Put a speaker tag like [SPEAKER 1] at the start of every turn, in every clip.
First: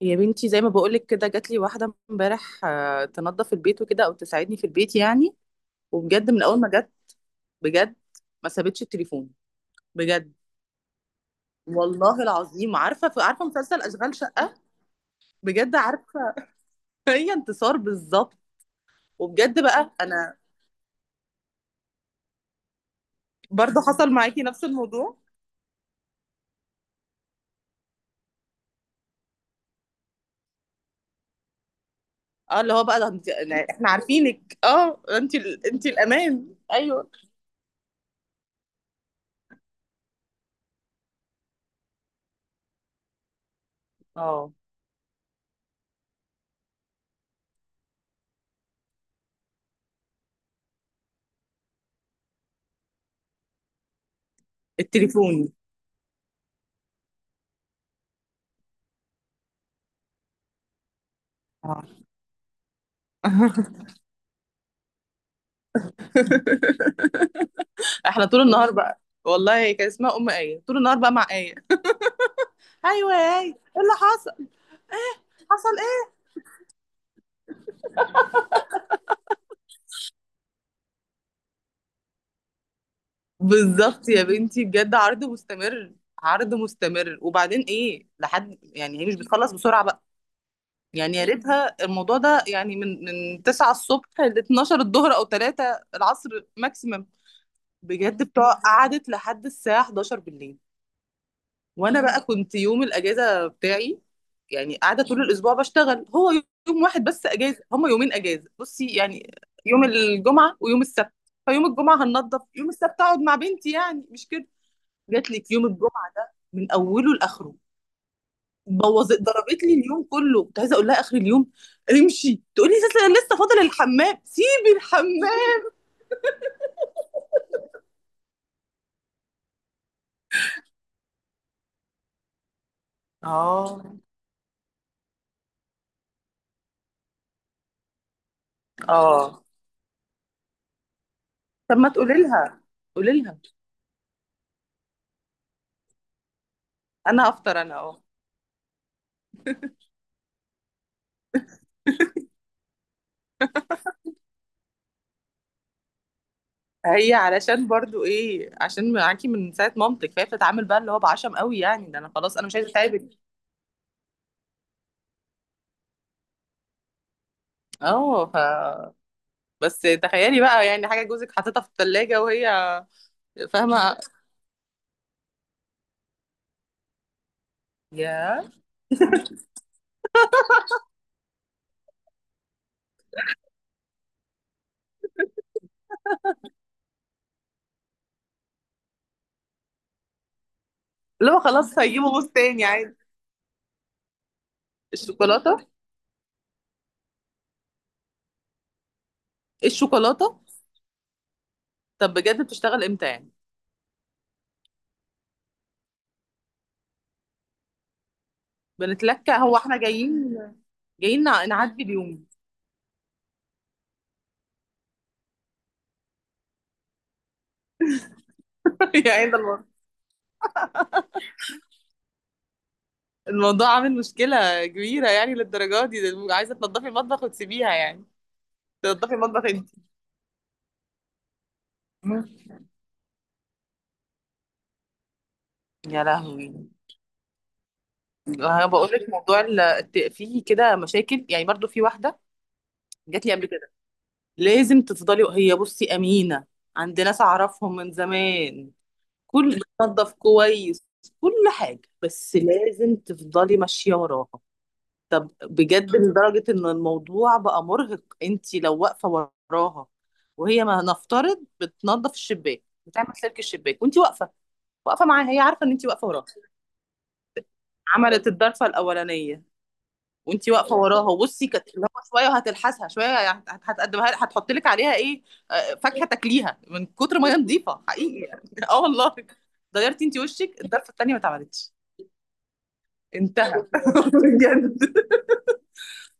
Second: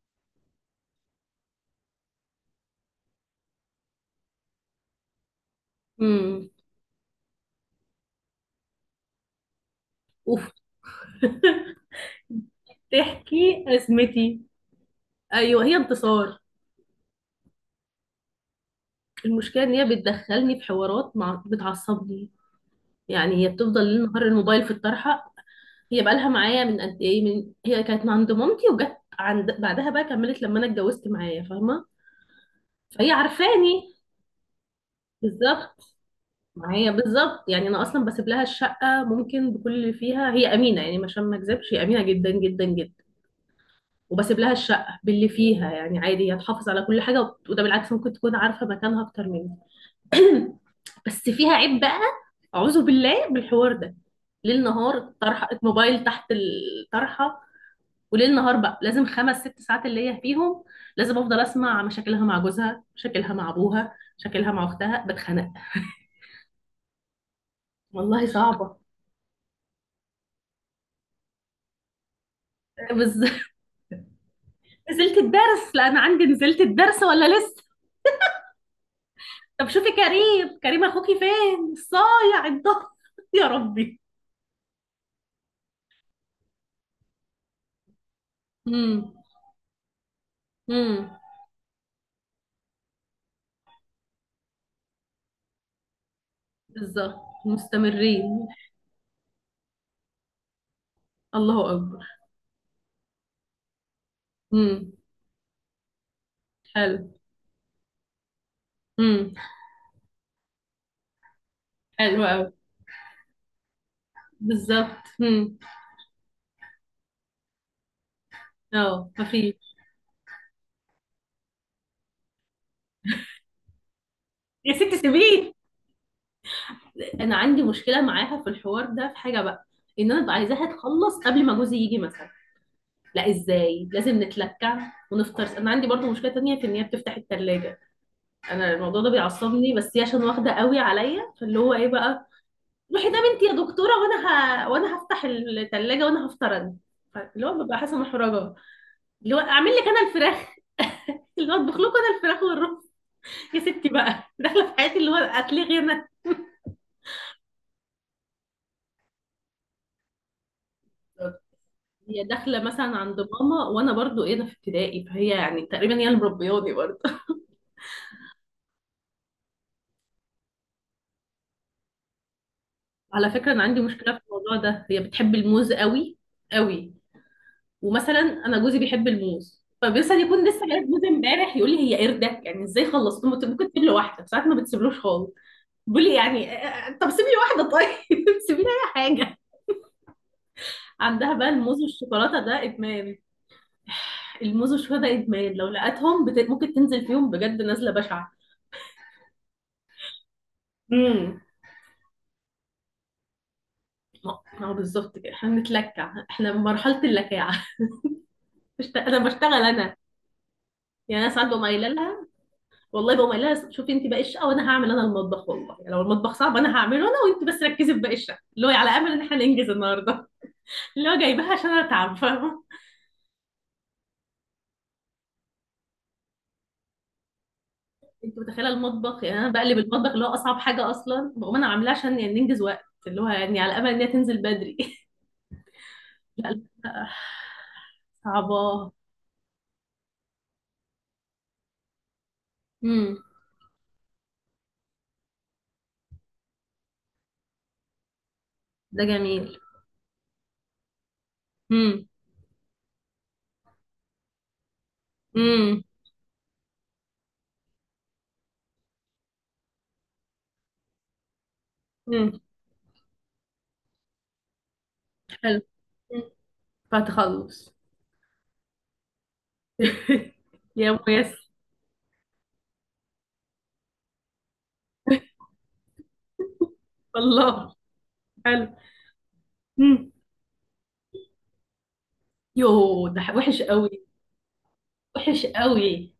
[SPEAKER 1] يا بنتي، زي ما بقولك كده جات لي واحدة امبارح تنظف البيت وكده أو تساعدني في البيت يعني. وبجد من
[SPEAKER 2] امم
[SPEAKER 1] أول ما جت بجد ما سابتش التليفون. بجد
[SPEAKER 2] اوف.
[SPEAKER 1] والله العظيم. عارفة عارفة
[SPEAKER 2] تحكي
[SPEAKER 1] مسلسل أشغال
[SPEAKER 2] ازمتي.
[SPEAKER 1] شقة؟
[SPEAKER 2] ايوه هي
[SPEAKER 1] بجد عارفة.
[SPEAKER 2] انتصار.
[SPEAKER 1] هي انتصار بالظبط.
[SPEAKER 2] المشكله
[SPEAKER 1] وبجد
[SPEAKER 2] ان
[SPEAKER 1] بقى
[SPEAKER 2] هي
[SPEAKER 1] أنا
[SPEAKER 2] بتدخلني في حوارات بتعصبني، يعني هي
[SPEAKER 1] برضه
[SPEAKER 2] بتفضل ليل
[SPEAKER 1] حصل
[SPEAKER 2] نهار
[SPEAKER 1] معاكي
[SPEAKER 2] الموبايل
[SPEAKER 1] نفس
[SPEAKER 2] في
[SPEAKER 1] الموضوع.
[SPEAKER 2] الطرحه. هي بقالها معايا من قد ايه، من هي كانت عند مامتي وجت عند بعدها بقى، كملت لما انا اتجوزت معايا، فاهمه؟
[SPEAKER 1] اه، اللي هو بقى ده
[SPEAKER 2] فهي
[SPEAKER 1] يعني احنا
[SPEAKER 2] عارفاني
[SPEAKER 1] عارفينك، اه انت انت
[SPEAKER 2] بالظبط،
[SPEAKER 1] الأمان،
[SPEAKER 2] معايا
[SPEAKER 1] أيوه.
[SPEAKER 2] بالظبط. يعني انا اصلا بسيب لها الشقه ممكن بكل اللي فيها، هي امينه يعني، عشان ما اكذبش هي امينه جدا جدا جدا. وبسيب لها
[SPEAKER 1] اه
[SPEAKER 2] الشقة باللي فيها يعني عادي، هي تحافظ على كل حاجة. وده بالعكس ممكن تكون عارفة مكانها أكتر مني. بس فيها عيب بقى، أعوذ بالله بالحوار ده. ليل نهار الطرحة
[SPEAKER 1] التليفون.
[SPEAKER 2] الموبايل تحت الطرحة. وليل نهار بقى لازم خمس ست ساعات اللي هي فيهم لازم أفضل أسمع
[SPEAKER 1] اه.
[SPEAKER 2] مشاكلها مع جوزها، مشاكلها مع أبوها، مشاكلها مع أختها، بتخنق.
[SPEAKER 1] احنا
[SPEAKER 2] والله
[SPEAKER 1] طول النهار
[SPEAKER 2] صعبة.
[SPEAKER 1] بقى والله كان اسمها ام ايه طول النهار بقى مع ايه. ايوه
[SPEAKER 2] بس
[SPEAKER 1] يا ايه، ايه اللي حصل؟
[SPEAKER 2] نزلت الدرس،
[SPEAKER 1] حصل
[SPEAKER 2] لا أنا
[SPEAKER 1] ايه؟
[SPEAKER 2] عندي نزلت الدرس ولا لسه؟ طب شوفي كريم، كريم أخوكي فين الصايع الضهر؟ يا ربي.
[SPEAKER 1] بالظبط يا بنتي بجد، عرض مستمر. عرض مستمر، وبعدين ايه لحد يعني، هي
[SPEAKER 2] مم.
[SPEAKER 1] مش بتخلص بسرعه بقى.
[SPEAKER 2] امم
[SPEAKER 1] يعني يا ريتها الموضوع ده يعني من 9 الصبح ل 12 الظهر او 3 العصر ماكسيمم.
[SPEAKER 2] بالظبط.
[SPEAKER 1] بجد
[SPEAKER 2] مستمرين.
[SPEAKER 1] بتوع قعدت لحد الساعه 11 بالليل.
[SPEAKER 2] الله
[SPEAKER 1] وانا
[SPEAKER 2] اكبر.
[SPEAKER 1] بقى كنت يوم الاجازه بتاعي، يعني
[SPEAKER 2] امم
[SPEAKER 1] قاعده طول الاسبوع بشتغل هو. يوم واحد
[SPEAKER 2] حلو.
[SPEAKER 1] بس اجازه، هما يومين اجازه بصي يعني،
[SPEAKER 2] امم
[SPEAKER 1] يوم الجمعه ويوم السبت. فيوم الجمعه
[SPEAKER 2] حلو
[SPEAKER 1] هننضف،
[SPEAKER 2] قوي.
[SPEAKER 1] يوم السبت اقعد مع بنتي يعني، مش كده؟
[SPEAKER 2] بالظبط
[SPEAKER 1] جات لك
[SPEAKER 2] امم
[SPEAKER 1] يوم الجمعه ده من اوله لاخره.
[SPEAKER 2] اه
[SPEAKER 1] بوظت، ضربت لي
[SPEAKER 2] مفيش.
[SPEAKER 1] اليوم كله. كنت عايزه اقول لها اخر اليوم امشي، تقولي لسه لسه فاضل الحمام،
[SPEAKER 2] يا
[SPEAKER 1] سيبي
[SPEAKER 2] ست سيبيه.
[SPEAKER 1] الحمام.
[SPEAKER 2] انا عندي مشكله معاها في الحوار ده، في حاجه بقى، ان انا ببقى عايزاها تخلص قبل ما جوزي يجي مثلا، لا
[SPEAKER 1] اه.
[SPEAKER 2] ازاي، لازم نتلكع ونفطر. انا عندي برضو مشكله تانية في ان هي بتفتح التلاجة. انا الموضوع ده
[SPEAKER 1] اه
[SPEAKER 2] بيعصبني، بس هي عشان واخده قوي عليا، فاللي هو
[SPEAKER 1] طب
[SPEAKER 2] ايه
[SPEAKER 1] ما تقولي
[SPEAKER 2] بقى،
[SPEAKER 1] لها،
[SPEAKER 2] روحي ده
[SPEAKER 1] قولي لها
[SPEAKER 2] بنتي يا دكتوره وانا، وانا هفتح التلاجة وانا هفطر انا،
[SPEAKER 1] انا
[SPEAKER 2] اللي
[SPEAKER 1] افطر
[SPEAKER 2] هو
[SPEAKER 1] انا.
[SPEAKER 2] ببقى حاسه
[SPEAKER 1] اه
[SPEAKER 2] محرجه. اللي هو اعمل لك انا الفراخ اللي هو اطبخ لكم انا الفراخ والرز. يا ستي بقى داخله في حياتي، اللي هو هتلاقي انا،
[SPEAKER 1] هي علشان برضو ايه، عشان معاكي من ساعه مامتك، فهي بتتعامل بقى اللي هو بعشم قوي يعني، ده انا
[SPEAKER 2] هي
[SPEAKER 1] خلاص انا مش
[SPEAKER 2] داخله
[SPEAKER 1] عايزه
[SPEAKER 2] مثلا
[SPEAKER 1] اتعبك.
[SPEAKER 2] عند ماما وانا برضو ايه، ده في ابتدائي، فهي يعني تقريبا هي اللي مربياني برضو.
[SPEAKER 1] اه بس تخيلي بقى يعني حاجه جوزك حاططها في الثلاجه وهي.
[SPEAKER 2] على فكره انا عندي
[SPEAKER 1] فاهمه.
[SPEAKER 2] مشكله في الموضوع ده، هي بتحب الموز قوي قوي. ومثلا
[SPEAKER 1] يا
[SPEAKER 2] انا جوزي بيحب الموز، فبيصل يكون لسه جايب موز امبارح يقول لي هي قردك، يعني ازاي خلصت؟ ممكن ممكن تسيب له واحده، ساعات ما بتسيبلوش خالص. بيقول لي يعني طب سيبي لي واحده طيب سيبي لي اي حاجه. عندها
[SPEAKER 1] اللي هو
[SPEAKER 2] بقى
[SPEAKER 1] خلاص
[SPEAKER 2] الموز
[SPEAKER 1] هيجيبه بوس
[SPEAKER 2] والشوكولاته ده
[SPEAKER 1] تاني عادي.
[SPEAKER 2] ادمان. الموز والشهداء ادمان، لو
[SPEAKER 1] الشوكولاته،
[SPEAKER 2] لقتهم ممكن تنزل فيهم بجد نزله بشعه.
[SPEAKER 1] الشوكولاته.
[SPEAKER 2] امم
[SPEAKER 1] طب بجد بتشتغل امتى يعني؟
[SPEAKER 2] ما هو بالظبط كده، احنا بنتلكع، احنا مرحله اللكاعه. انا
[SPEAKER 1] بنتلكى
[SPEAKER 2] بشتغل
[SPEAKER 1] هو احنا
[SPEAKER 2] انا.
[SPEAKER 1] جايين، جايين
[SPEAKER 2] يعني انا ساعات بقوم
[SPEAKER 1] نعدي
[SPEAKER 2] قايله لها،
[SPEAKER 1] اليوم.
[SPEAKER 2] والله بقوم قايله لها شوفي انت باقي الشقه وانا هعمل انا المطبخ، والله يعني لو المطبخ صعب انا هعمله انا وانت بس ركزي في باقي الشقه، اللي هو على امل ان
[SPEAKER 1] يعني
[SPEAKER 2] احنا
[SPEAKER 1] ده الموضوع.
[SPEAKER 2] ننجز النهارده. اللي هو جايباها عشان انا تعب، فاهمه؟
[SPEAKER 1] الموضوع عامل مشكلة كبيرة يعني للدرجة دي، ده عايزة تنضفي المطبخ وتسيبيها يعني؟
[SPEAKER 2] انت متخيله
[SPEAKER 1] تنضفي
[SPEAKER 2] المطبخ؟ يعني
[SPEAKER 1] المطبخ؟
[SPEAKER 2] انا بقلب المطبخ اللي هو اصعب حاجه اصلا، بقوم انا عاملاه عشان
[SPEAKER 1] انت
[SPEAKER 2] يعني ننجز وقت، اللي هو يعني على امل ان هي تنزل بدري.
[SPEAKER 1] يا
[SPEAKER 2] لا
[SPEAKER 1] لهوي.
[SPEAKER 2] لا لا.
[SPEAKER 1] انا بقول
[SPEAKER 2] صعبة.
[SPEAKER 1] لك موضوع فيه كده مشاكل يعني، برضو في واحده
[SPEAKER 2] امم
[SPEAKER 1] جات لي قبل كده. لازم تفضلي، هي بصي امينه، عند ناس اعرفهم من زمان،
[SPEAKER 2] ده جميل.
[SPEAKER 1] كل بتنظف كويس، كل حاجه،
[SPEAKER 2] امم
[SPEAKER 1] بس لازم تفضلي ماشيه وراها. طب
[SPEAKER 2] امم
[SPEAKER 1] بجد لدرجه ان الموضوع بقى مرهق. انت لو واقفه وراها وهي ما نفترض بتنظف
[SPEAKER 2] امم
[SPEAKER 1] الشباك، بتعمل سلك الشباك وانت واقفه، واقفه معاها، هي
[SPEAKER 2] حلو.
[SPEAKER 1] عارفه ان انت واقفه
[SPEAKER 2] مم.
[SPEAKER 1] وراها.
[SPEAKER 2] فتخلص.
[SPEAKER 1] عملت الضرفه الاولانيه وانت واقفه
[SPEAKER 2] يا
[SPEAKER 1] وراها، وبصي
[SPEAKER 2] ميسر.
[SPEAKER 1] كانت اللي هو شويه وهتلحسها شويه يعني، هتقدمها، هتحط لك عليها ايه؟ فاكهه تاكليها من كتر ما هي
[SPEAKER 2] الله.
[SPEAKER 1] نظيفه، حقيقي يعني.
[SPEAKER 2] حلو.
[SPEAKER 1] اه والله. غيرتي
[SPEAKER 2] امم
[SPEAKER 1] انت وشك الضرفه التانيه ما اتعملتش.
[SPEAKER 2] يو ده وحش
[SPEAKER 1] انتهى.
[SPEAKER 2] قوي.
[SPEAKER 1] بجد.
[SPEAKER 2] وحش قوي.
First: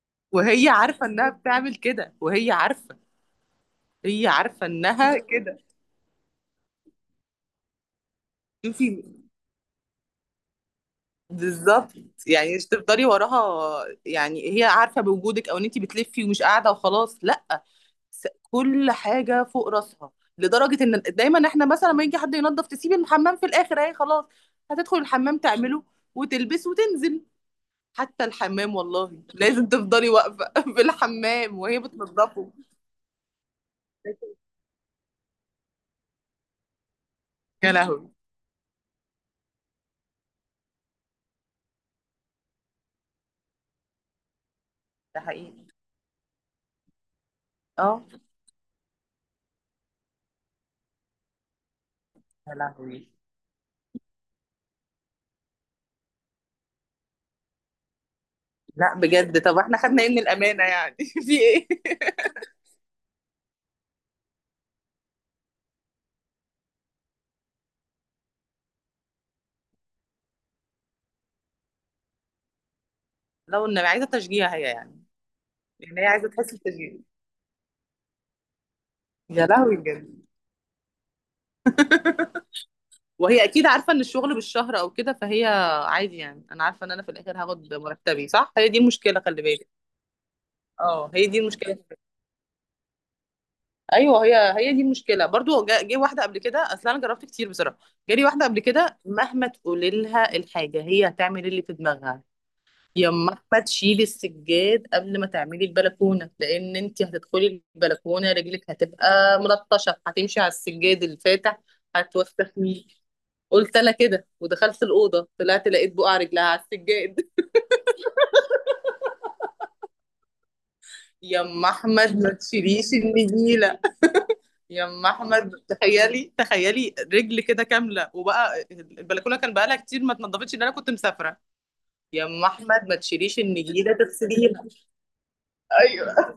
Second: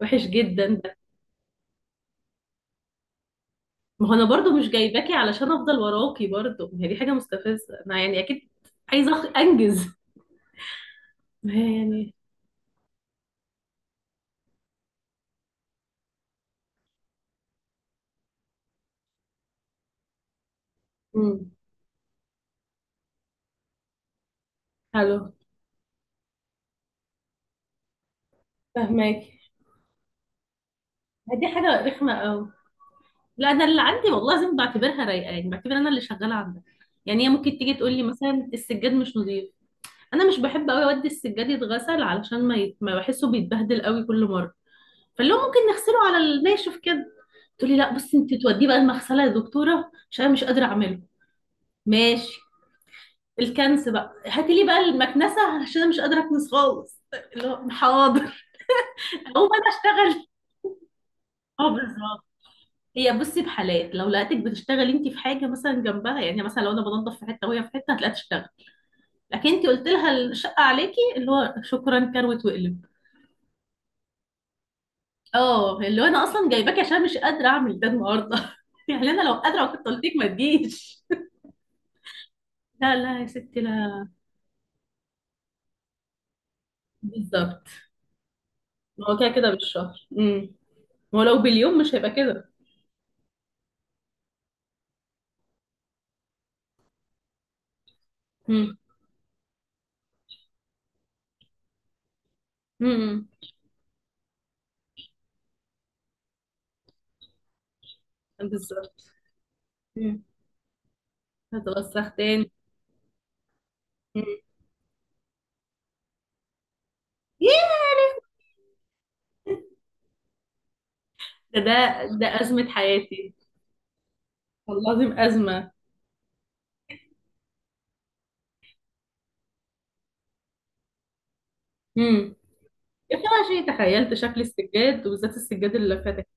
[SPEAKER 2] وحش جدا
[SPEAKER 1] وهي
[SPEAKER 2] ده.
[SPEAKER 1] عارفه انها بتعمل كده وهي عارفه.
[SPEAKER 2] ما هو انا
[SPEAKER 1] هي
[SPEAKER 2] برضو
[SPEAKER 1] عارفه
[SPEAKER 2] مش جايباكي
[SPEAKER 1] انها
[SPEAKER 2] علشان
[SPEAKER 1] كده.
[SPEAKER 2] افضل وراكي برضو، ما هي دي حاجة مستفزة انا يعني اكيد.
[SPEAKER 1] شوفي.
[SPEAKER 2] عايزة انجز. ما هي
[SPEAKER 1] بالظبط،
[SPEAKER 2] يعني.
[SPEAKER 1] يعني مش تفضلي وراها، يعني هي عارفه بوجودك او ان انت بتلفي ومش قاعده وخلاص، لا. كل حاجه فوق راسها. لدرجه ان دايما
[SPEAKER 2] امم
[SPEAKER 1] احنا مثلا لما يجي حد ينظف تسيب الحمام في الاخر، اهي خلاص هتدخل
[SPEAKER 2] حلو.
[SPEAKER 1] الحمام تعمله وتلبس وتنزل. حتى الحمام والله
[SPEAKER 2] فهماكي.
[SPEAKER 1] لازم تفضلي واقفه في
[SPEAKER 2] ما دي
[SPEAKER 1] الحمام وهي
[SPEAKER 2] حاجة رخمة قوي.
[SPEAKER 1] بتنظفه.
[SPEAKER 2] لا انا اللي عندي والله لازم بعتبرها رايقه، يعني بعتبر انا اللي شغاله عندها. يعني هي ممكن
[SPEAKER 1] يا
[SPEAKER 2] تيجي تقول لي
[SPEAKER 1] لهوي.
[SPEAKER 2] مثلا السجاد مش نظيف، انا مش بحب قوي اودي السجاد يتغسل علشان ما بحسه بيتبهدل قوي كل مره،
[SPEAKER 1] ده
[SPEAKER 2] فاللي هو
[SPEAKER 1] حقيقي.
[SPEAKER 2] ممكن نغسله على الناشف كده. تقول لي لا
[SPEAKER 1] اه.
[SPEAKER 2] بصي انت توديه بقى المغسله يا دكتوره عشان انا مش قادره اعمله. ماشي.
[SPEAKER 1] يا لهوي.
[SPEAKER 2] الكنس بقى هاتي لي بقى المكنسه عشان انا مش قادره اكنس خالص. اللي هو حاضر.
[SPEAKER 1] لا بجد
[SPEAKER 2] اقوم
[SPEAKER 1] طب
[SPEAKER 2] انا
[SPEAKER 1] احنا خدنا ايه من
[SPEAKER 2] اشتغل.
[SPEAKER 1] الامانه يعني؟ في
[SPEAKER 2] اه
[SPEAKER 1] ايه.
[SPEAKER 2] بالظبط. هي بصي بحالات لو لقيتك بتشتغلي انت في حاجه مثلا جنبها، يعني مثلا لو انا بنضف في حته وهي في حته هتلاقيها تشتغل، لكن انت قلت لها الشقه عليكي، اللي هو شكرا كروت وقلب.
[SPEAKER 1] لو ان عايزه تشجيع هي يعني.
[SPEAKER 2] اه
[SPEAKER 1] يعني
[SPEAKER 2] اللي
[SPEAKER 1] هي
[SPEAKER 2] هو انا
[SPEAKER 1] عايزه
[SPEAKER 2] اصلا
[SPEAKER 1] تحس
[SPEAKER 2] جايباكي
[SPEAKER 1] بتشجيع.
[SPEAKER 2] عشان مش قادره اعمل ده النهارده. يعني انا لو
[SPEAKER 1] يا
[SPEAKER 2] قادره
[SPEAKER 1] لهوي
[SPEAKER 2] كنت قلت لك
[SPEAKER 1] بجد.
[SPEAKER 2] ما تجيش. لا لا يا
[SPEAKER 1] وهي
[SPEAKER 2] ستي
[SPEAKER 1] اكيد عارفه ان
[SPEAKER 2] لا.
[SPEAKER 1] الشغل بالشهر او كده، فهي عادي يعني، انا عارفه ان انا في الاخر
[SPEAKER 2] بالظبط.
[SPEAKER 1] هاخد مرتبي صح، هي دي
[SPEAKER 2] ما هو
[SPEAKER 1] المشكله
[SPEAKER 2] كده
[SPEAKER 1] خلي
[SPEAKER 2] كده
[SPEAKER 1] بالك.
[SPEAKER 2] بالشهر.
[SPEAKER 1] اه
[SPEAKER 2] هو
[SPEAKER 1] هي
[SPEAKER 2] لو
[SPEAKER 1] دي
[SPEAKER 2] باليوم
[SPEAKER 1] المشكله.
[SPEAKER 2] مش هيبقى كده.
[SPEAKER 1] ايوه هي دي المشكله برضو. جه واحده قبل كده، اصل انا جربت كتير بصراحه. جالي واحده قبل
[SPEAKER 2] امم
[SPEAKER 1] كده، مهما تقولي لها الحاجه هي هتعمل إيه اللي في دماغها.
[SPEAKER 2] امم
[SPEAKER 1] يما احمد تشيلي السجاد قبل ما تعملي البلكونه، لان انت هتدخلي البلكونه رجلك
[SPEAKER 2] بالظبط.
[SPEAKER 1] هتبقى ملطشه،
[SPEAKER 2] امم
[SPEAKER 1] هتمشي على السجاد الفاتح.
[SPEAKER 2] هتوسخ تاني.
[SPEAKER 1] هتوسخ مين؟ قلت انا
[SPEAKER 2] امم
[SPEAKER 1] كده ودخلت الاوضه، طلعت لقيت بقع رجلها على السجاد.
[SPEAKER 2] ياه. ده
[SPEAKER 1] يما
[SPEAKER 2] ده
[SPEAKER 1] احمد
[SPEAKER 2] ده
[SPEAKER 1] ما
[SPEAKER 2] ازمه
[SPEAKER 1] تشيليش
[SPEAKER 2] حياتي.
[SPEAKER 1] النجيله.
[SPEAKER 2] والله
[SPEAKER 1] يما
[SPEAKER 2] العظيم
[SPEAKER 1] احمد
[SPEAKER 2] ازمه.
[SPEAKER 1] تخيلي، تخيلي رجل كده كامله، وبقى البلكونه كان بقالها كتير ما اتنضفتش ان انا كنت مسافره.
[SPEAKER 2] امم
[SPEAKER 1] يما احمد ما
[SPEAKER 2] في
[SPEAKER 1] تشيليش
[SPEAKER 2] شيء،
[SPEAKER 1] النجيله
[SPEAKER 2] تخيلت شكل
[SPEAKER 1] تغسليها.
[SPEAKER 2] السجاد، وبالذات السجاد اللي فاتك.
[SPEAKER 1] ايوه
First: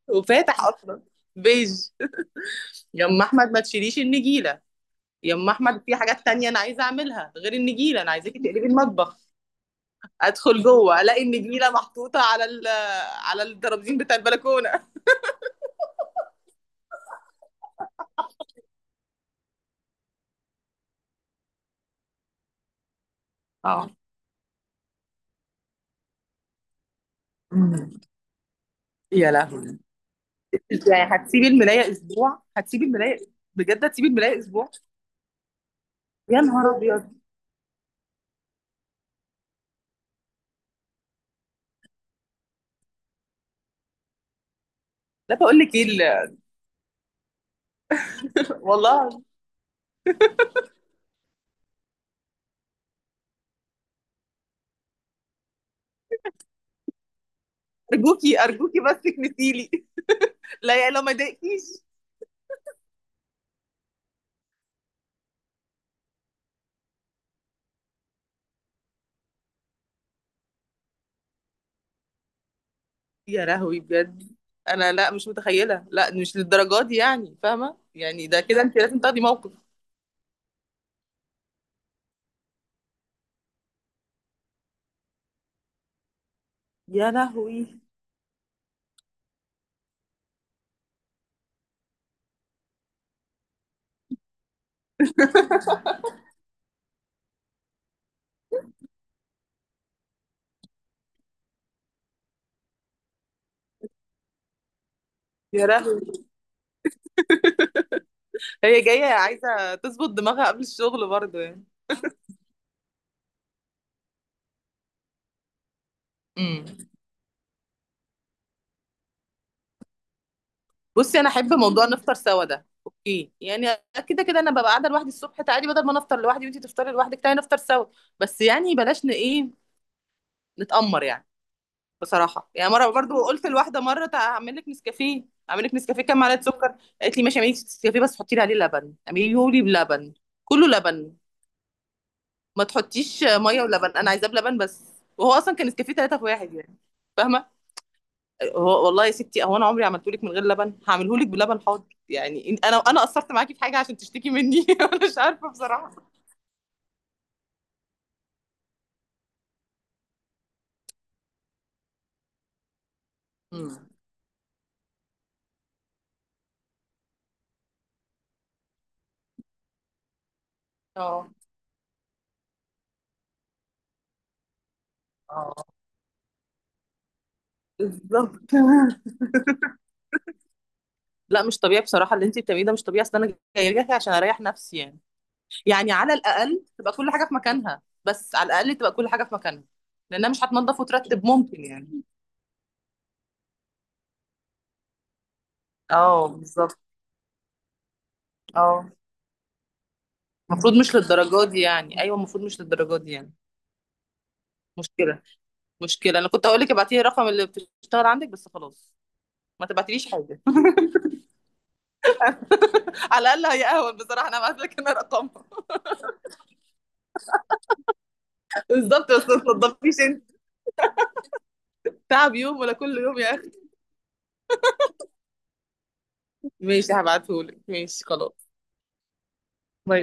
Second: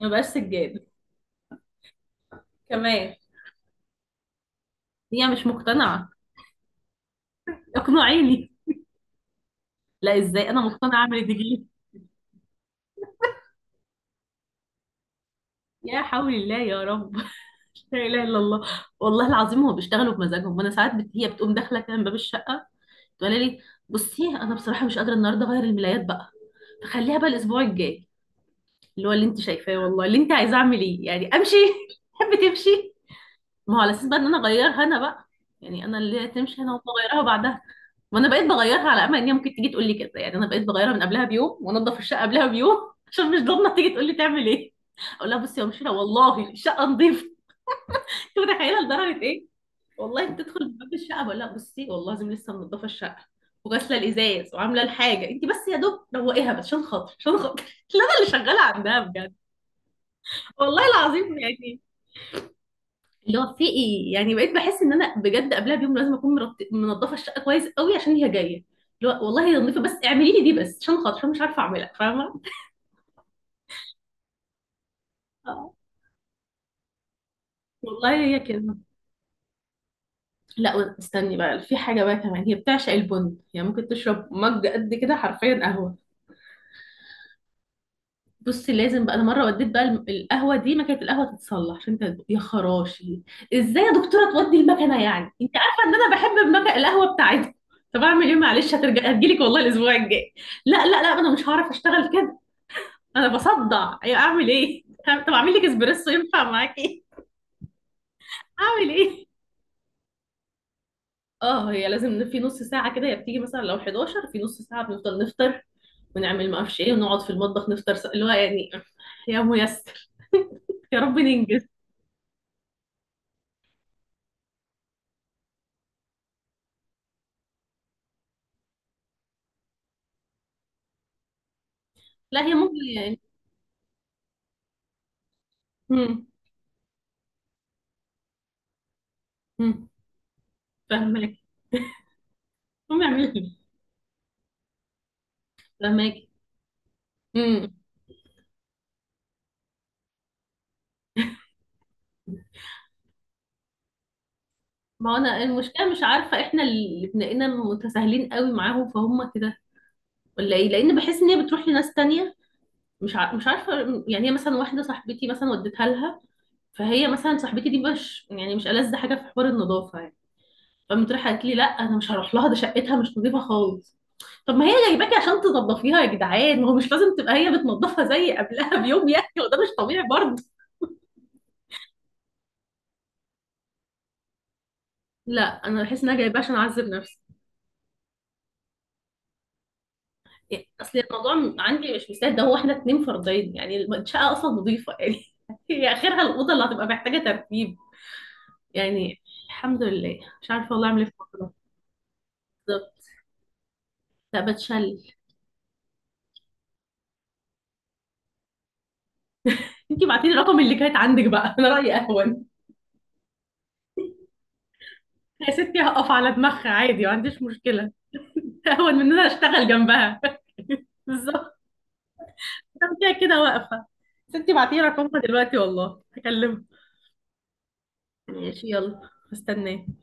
[SPEAKER 2] ما بقاش
[SPEAKER 1] وفاتح
[SPEAKER 2] سجاد.
[SPEAKER 1] اصلا، بيج. يا
[SPEAKER 2] كمان.
[SPEAKER 1] ام احمد ما تشيليش النجيله.
[SPEAKER 2] هي
[SPEAKER 1] يا
[SPEAKER 2] مش
[SPEAKER 1] ام احمد في
[SPEAKER 2] مقتنعة.
[SPEAKER 1] حاجات تانية انا عايزه اعملها غير النجيله، انا عايزاكي
[SPEAKER 2] اقنعيني.
[SPEAKER 1] تقلبي المطبخ.
[SPEAKER 2] لا ازاي انا
[SPEAKER 1] ادخل
[SPEAKER 2] مقتنعة
[SPEAKER 1] جوه الاقي
[SPEAKER 2] اعمل دي؟
[SPEAKER 1] النجيله محطوطه على على الترابيزين بتاع البلكونه.
[SPEAKER 2] يا حول الله، يا رب لا اله الا الله. والله العظيم هو بيشتغلوا بمزاجهم، وانا ساعات هي بتقوم داخله كده من باب الشقه تقول لي
[SPEAKER 1] اه.
[SPEAKER 2] بصي انا بصراحه مش قادره النهارده اغير الملايات بقى، فخليها بقى الاسبوع
[SPEAKER 1] مم.
[SPEAKER 2] الجاي، اللي هو اللي
[SPEAKER 1] يا
[SPEAKER 2] انت شايفاه
[SPEAKER 1] لهوي.
[SPEAKER 2] والله، اللي انت عايزه اعمل ايه
[SPEAKER 1] يعني
[SPEAKER 2] يعني،
[SPEAKER 1] هتسيبي
[SPEAKER 2] امشي.
[SPEAKER 1] الملايه
[SPEAKER 2] تحب
[SPEAKER 1] اسبوع؟ هتسيبي
[SPEAKER 2] تمشي.
[SPEAKER 1] الملايه؟
[SPEAKER 2] ما هو
[SPEAKER 1] بجد
[SPEAKER 2] على اساس
[SPEAKER 1] هتسيبي
[SPEAKER 2] بقى ان انا
[SPEAKER 1] الملايه اسبوع؟
[SPEAKER 2] اغيرها انا بقى، يعني انا اللي هي
[SPEAKER 1] يا
[SPEAKER 2] تمشي انا
[SPEAKER 1] نهار
[SPEAKER 2] وأقوم
[SPEAKER 1] ابيض.
[SPEAKER 2] اغيرها بعدها. ما انا بقيت بغيرها على امل ان هي ممكن تيجي تقول لي كده، يعني انا بقيت بغيرها من قبلها بيوم وانضف الشقه قبلها بيوم عشان مش ضامنه تيجي تقول لي تعمل ايه. اقول
[SPEAKER 1] لا
[SPEAKER 2] لها
[SPEAKER 1] بقول
[SPEAKER 2] بصي يا
[SPEAKER 1] لك ايه
[SPEAKER 2] مشيره والله الشقه نظيفه. انت متخيله
[SPEAKER 1] والله.
[SPEAKER 2] لدرجه ايه؟ والله بتدخل باب الشقه بقول لها بصي والله لازم لسه منضفه الشقه وغاسله الازاز وعامله الحاجه، انت بس يا دوب روقيها بس عشان خاطر، عشان خاطر. لا انا اللي
[SPEAKER 1] ارجوكي،
[SPEAKER 2] شغاله
[SPEAKER 1] ارجوكي
[SPEAKER 2] عندها
[SPEAKER 1] بس
[SPEAKER 2] بجد،
[SPEAKER 1] تكنسيلي.
[SPEAKER 2] والله
[SPEAKER 1] لا يا لا ما
[SPEAKER 2] العظيم
[SPEAKER 1] ضايقكيش.
[SPEAKER 2] يعني. اللي هو في ايه يعني، بقيت بحس ان انا بجد قبلها بيوم لازم اكون منضفه الشقه كويس قوي عشان هي جايه. اللي هو والله هي نظيفه بس اعملي لي دي بس عشان خاطر، عشان مش عارفه اعملها، فاهمه؟
[SPEAKER 1] يا لهوي بجد. انا لا مش
[SPEAKER 2] آه.
[SPEAKER 1] متخيله، لا مش للدرجات دي يعني، فاهمه
[SPEAKER 2] والله
[SPEAKER 1] يعني،
[SPEAKER 2] هي
[SPEAKER 1] ده كده
[SPEAKER 2] كده.
[SPEAKER 1] انت لازم تاخدي موقف.
[SPEAKER 2] لا استني بقى، في حاجه بقى كمان، هي بتعشق البن، يعني ممكن تشرب مج قد كده حرفيا قهوه.
[SPEAKER 1] يا لهوي.
[SPEAKER 2] بصي لازم بقى انا مره وديت بقى القهوه دي، مكنه القهوه تتصلح، عشان انت يا خراشي ازاي يا دكتوره تودي المكنه؟ يعني انت عارفه ان انا بحب المكنه القهوه بتاعتكم. طب اعمل ايه معلش، هترجع هتجيلك والله الاسبوع الجاي. لا لا لا انا مش هعرف اشتغل كده، انا بصدع، ايوه اعمل ايه. طب اعمل لك
[SPEAKER 1] يا لهوي.
[SPEAKER 2] اسبريسو، ينفع معاكي؟
[SPEAKER 1] هي
[SPEAKER 2] اعمل
[SPEAKER 1] جايه
[SPEAKER 2] ايه.
[SPEAKER 1] عايزه تظبط دماغها قبل الشغل برضه يعني.
[SPEAKER 2] اه هي لازم في نص ساعه كده هي بتيجي، مثلا لو 11 في نص ساعه بنفضل نفطر، ونعمل ما
[SPEAKER 1] امم.
[SPEAKER 2] اعرفش ايه، ونقعد في المطبخ نفطر، اللي هو يعني. يا ميسر، يا رب
[SPEAKER 1] بصي انا احب
[SPEAKER 2] ننجز.
[SPEAKER 1] موضوع نفطر سوا ده اوكي يعني، كده كده انا ببقى قاعده لوحدي الصبح، تعالي بدل ما نفطر لوحدي وانتي تفطري لوحدك تعالي نفطر سوا، بس يعني بلاش ايه، نتأمر يعني.
[SPEAKER 2] لا
[SPEAKER 1] بصراحه
[SPEAKER 2] هي
[SPEAKER 1] يعني مره
[SPEAKER 2] ممكن.
[SPEAKER 1] برضو قلت لواحده مره هعمل لك نسكافيه. هعمل لك نسكافيه كام
[SPEAKER 2] امم
[SPEAKER 1] معلقه سكر؟ قالت لي ماشي، اعملي لي نسكافيه بس حطي لي عليه لبن، اعمليه لي
[SPEAKER 2] امم
[SPEAKER 1] بلبن، كله لبن،
[SPEAKER 2] فاهمك.
[SPEAKER 1] ما تحطيش
[SPEAKER 2] فاهمك.
[SPEAKER 1] ميه ولبن، انا عايزاه بلبن بس. وهو اصلا كان نسكافيه ثلاثه في
[SPEAKER 2] فاهمك.
[SPEAKER 1] واحد يعني، فاهمه.
[SPEAKER 2] امم
[SPEAKER 1] هو والله يا ستي هو انا عمري عملته لك من غير لبن؟ هعمله لك بلبن، حاضر يعني. انا قصرت معاكي في حاجه عشان تشتكي مني؟ انا
[SPEAKER 2] ما هو
[SPEAKER 1] مش
[SPEAKER 2] انا
[SPEAKER 1] عارفه
[SPEAKER 2] المشكله
[SPEAKER 1] بصراحه.
[SPEAKER 2] مش عارفه، احنا اللي بنلاقينا متساهلين قوي معاهم فهم كده، ولا ايه، لان بحس ان هي بتروح لناس تانية، مش عارفه.
[SPEAKER 1] مم.
[SPEAKER 2] يعني هي مثلا واحده صاحبتي مثلا وديتها لها، فهي مثلا صاحبتي دي مش يعني مش ألذ حاجه في حوار النظافه يعني، فقامت
[SPEAKER 1] اه.
[SPEAKER 2] رايحه قالت لي لا انا مش هروح لها ده شقتها مش نظيفه خالص. طب ما هي جايباكي عشان
[SPEAKER 1] اه
[SPEAKER 2] تنظفيها يا جدعان، ما هو مش لازم تبقى هي بتنظفها زي
[SPEAKER 1] بالظبط.
[SPEAKER 2] قبلها بيوم يعني، وده مش طبيعي برضه.
[SPEAKER 1] لا مش طبيعي بصراحه، اللي انت بتعمليه ده مش طبيعي، اصل انا جايه لك عشان اريح نفسي يعني،
[SPEAKER 2] لا انا
[SPEAKER 1] يعني
[SPEAKER 2] بحس ان
[SPEAKER 1] على
[SPEAKER 2] انا جايباها عشان
[SPEAKER 1] الاقل
[SPEAKER 2] اعذب
[SPEAKER 1] تبقى كل
[SPEAKER 2] نفسي،
[SPEAKER 1] حاجه في مكانها، بس على الاقل تبقى كل حاجه في مكانها. لانها مش
[SPEAKER 2] يعني
[SPEAKER 1] هتنضف
[SPEAKER 2] اصل
[SPEAKER 1] وترتب
[SPEAKER 2] الموضوع
[SPEAKER 1] ممكن
[SPEAKER 2] عندي
[SPEAKER 1] يعني.
[SPEAKER 2] مش مستاهل ده، هو احنا اتنين فردين يعني، الشقه اصلا نظيفه يعني. هي اخرها
[SPEAKER 1] اه
[SPEAKER 2] الاوضه اللي
[SPEAKER 1] بالظبط.
[SPEAKER 2] هتبقى محتاجه ترتيب.
[SPEAKER 1] اه.
[SPEAKER 2] يعني الحمد لله مش عارفه
[SPEAKER 1] المفروض
[SPEAKER 2] والله
[SPEAKER 1] مش
[SPEAKER 2] اعمل ايه في الموضوع
[SPEAKER 1] للدرجه
[SPEAKER 2] ده.
[SPEAKER 1] دي يعني، ايوه المفروض مش
[SPEAKER 2] بالظبط.
[SPEAKER 1] للدرجه دي يعني.
[SPEAKER 2] لا بتشل.
[SPEAKER 1] مشكله. مشكله انا كنت هقول لك ابعتي لي الرقم اللي بتشتغل عندك، بس خلاص ما
[SPEAKER 2] انتي
[SPEAKER 1] تبعتليش
[SPEAKER 2] بعتي لي
[SPEAKER 1] حاجه.
[SPEAKER 2] الرقم اللي كانت عندك بقى، انا رايي اهون.
[SPEAKER 1] على الاقل هي اهون بصراحه، انا ابعت لك انا رقمها.
[SPEAKER 2] يا ستي هقف على دماغها عادي، ما عنديش مشكله، اهون من
[SPEAKER 1] بالظبط
[SPEAKER 2] ان انا
[SPEAKER 1] بس ما
[SPEAKER 2] اشتغل
[SPEAKER 1] تنضفيش
[SPEAKER 2] جنبها.
[SPEAKER 1] انت،
[SPEAKER 2] بالظبط.
[SPEAKER 1] تعب يوم ولا
[SPEAKER 2] انا
[SPEAKER 1] كل
[SPEAKER 2] كده
[SPEAKER 1] يوم يا
[SPEAKER 2] كده
[SPEAKER 1] اخي.
[SPEAKER 2] واقفه. ستي بعتي لي رقمها دلوقتي والله هكلمها.
[SPEAKER 1] ماشي هبعتهولك، ماشي خلاص.
[SPEAKER 2] ماشي يلا مستنيه.
[SPEAKER 1] باي.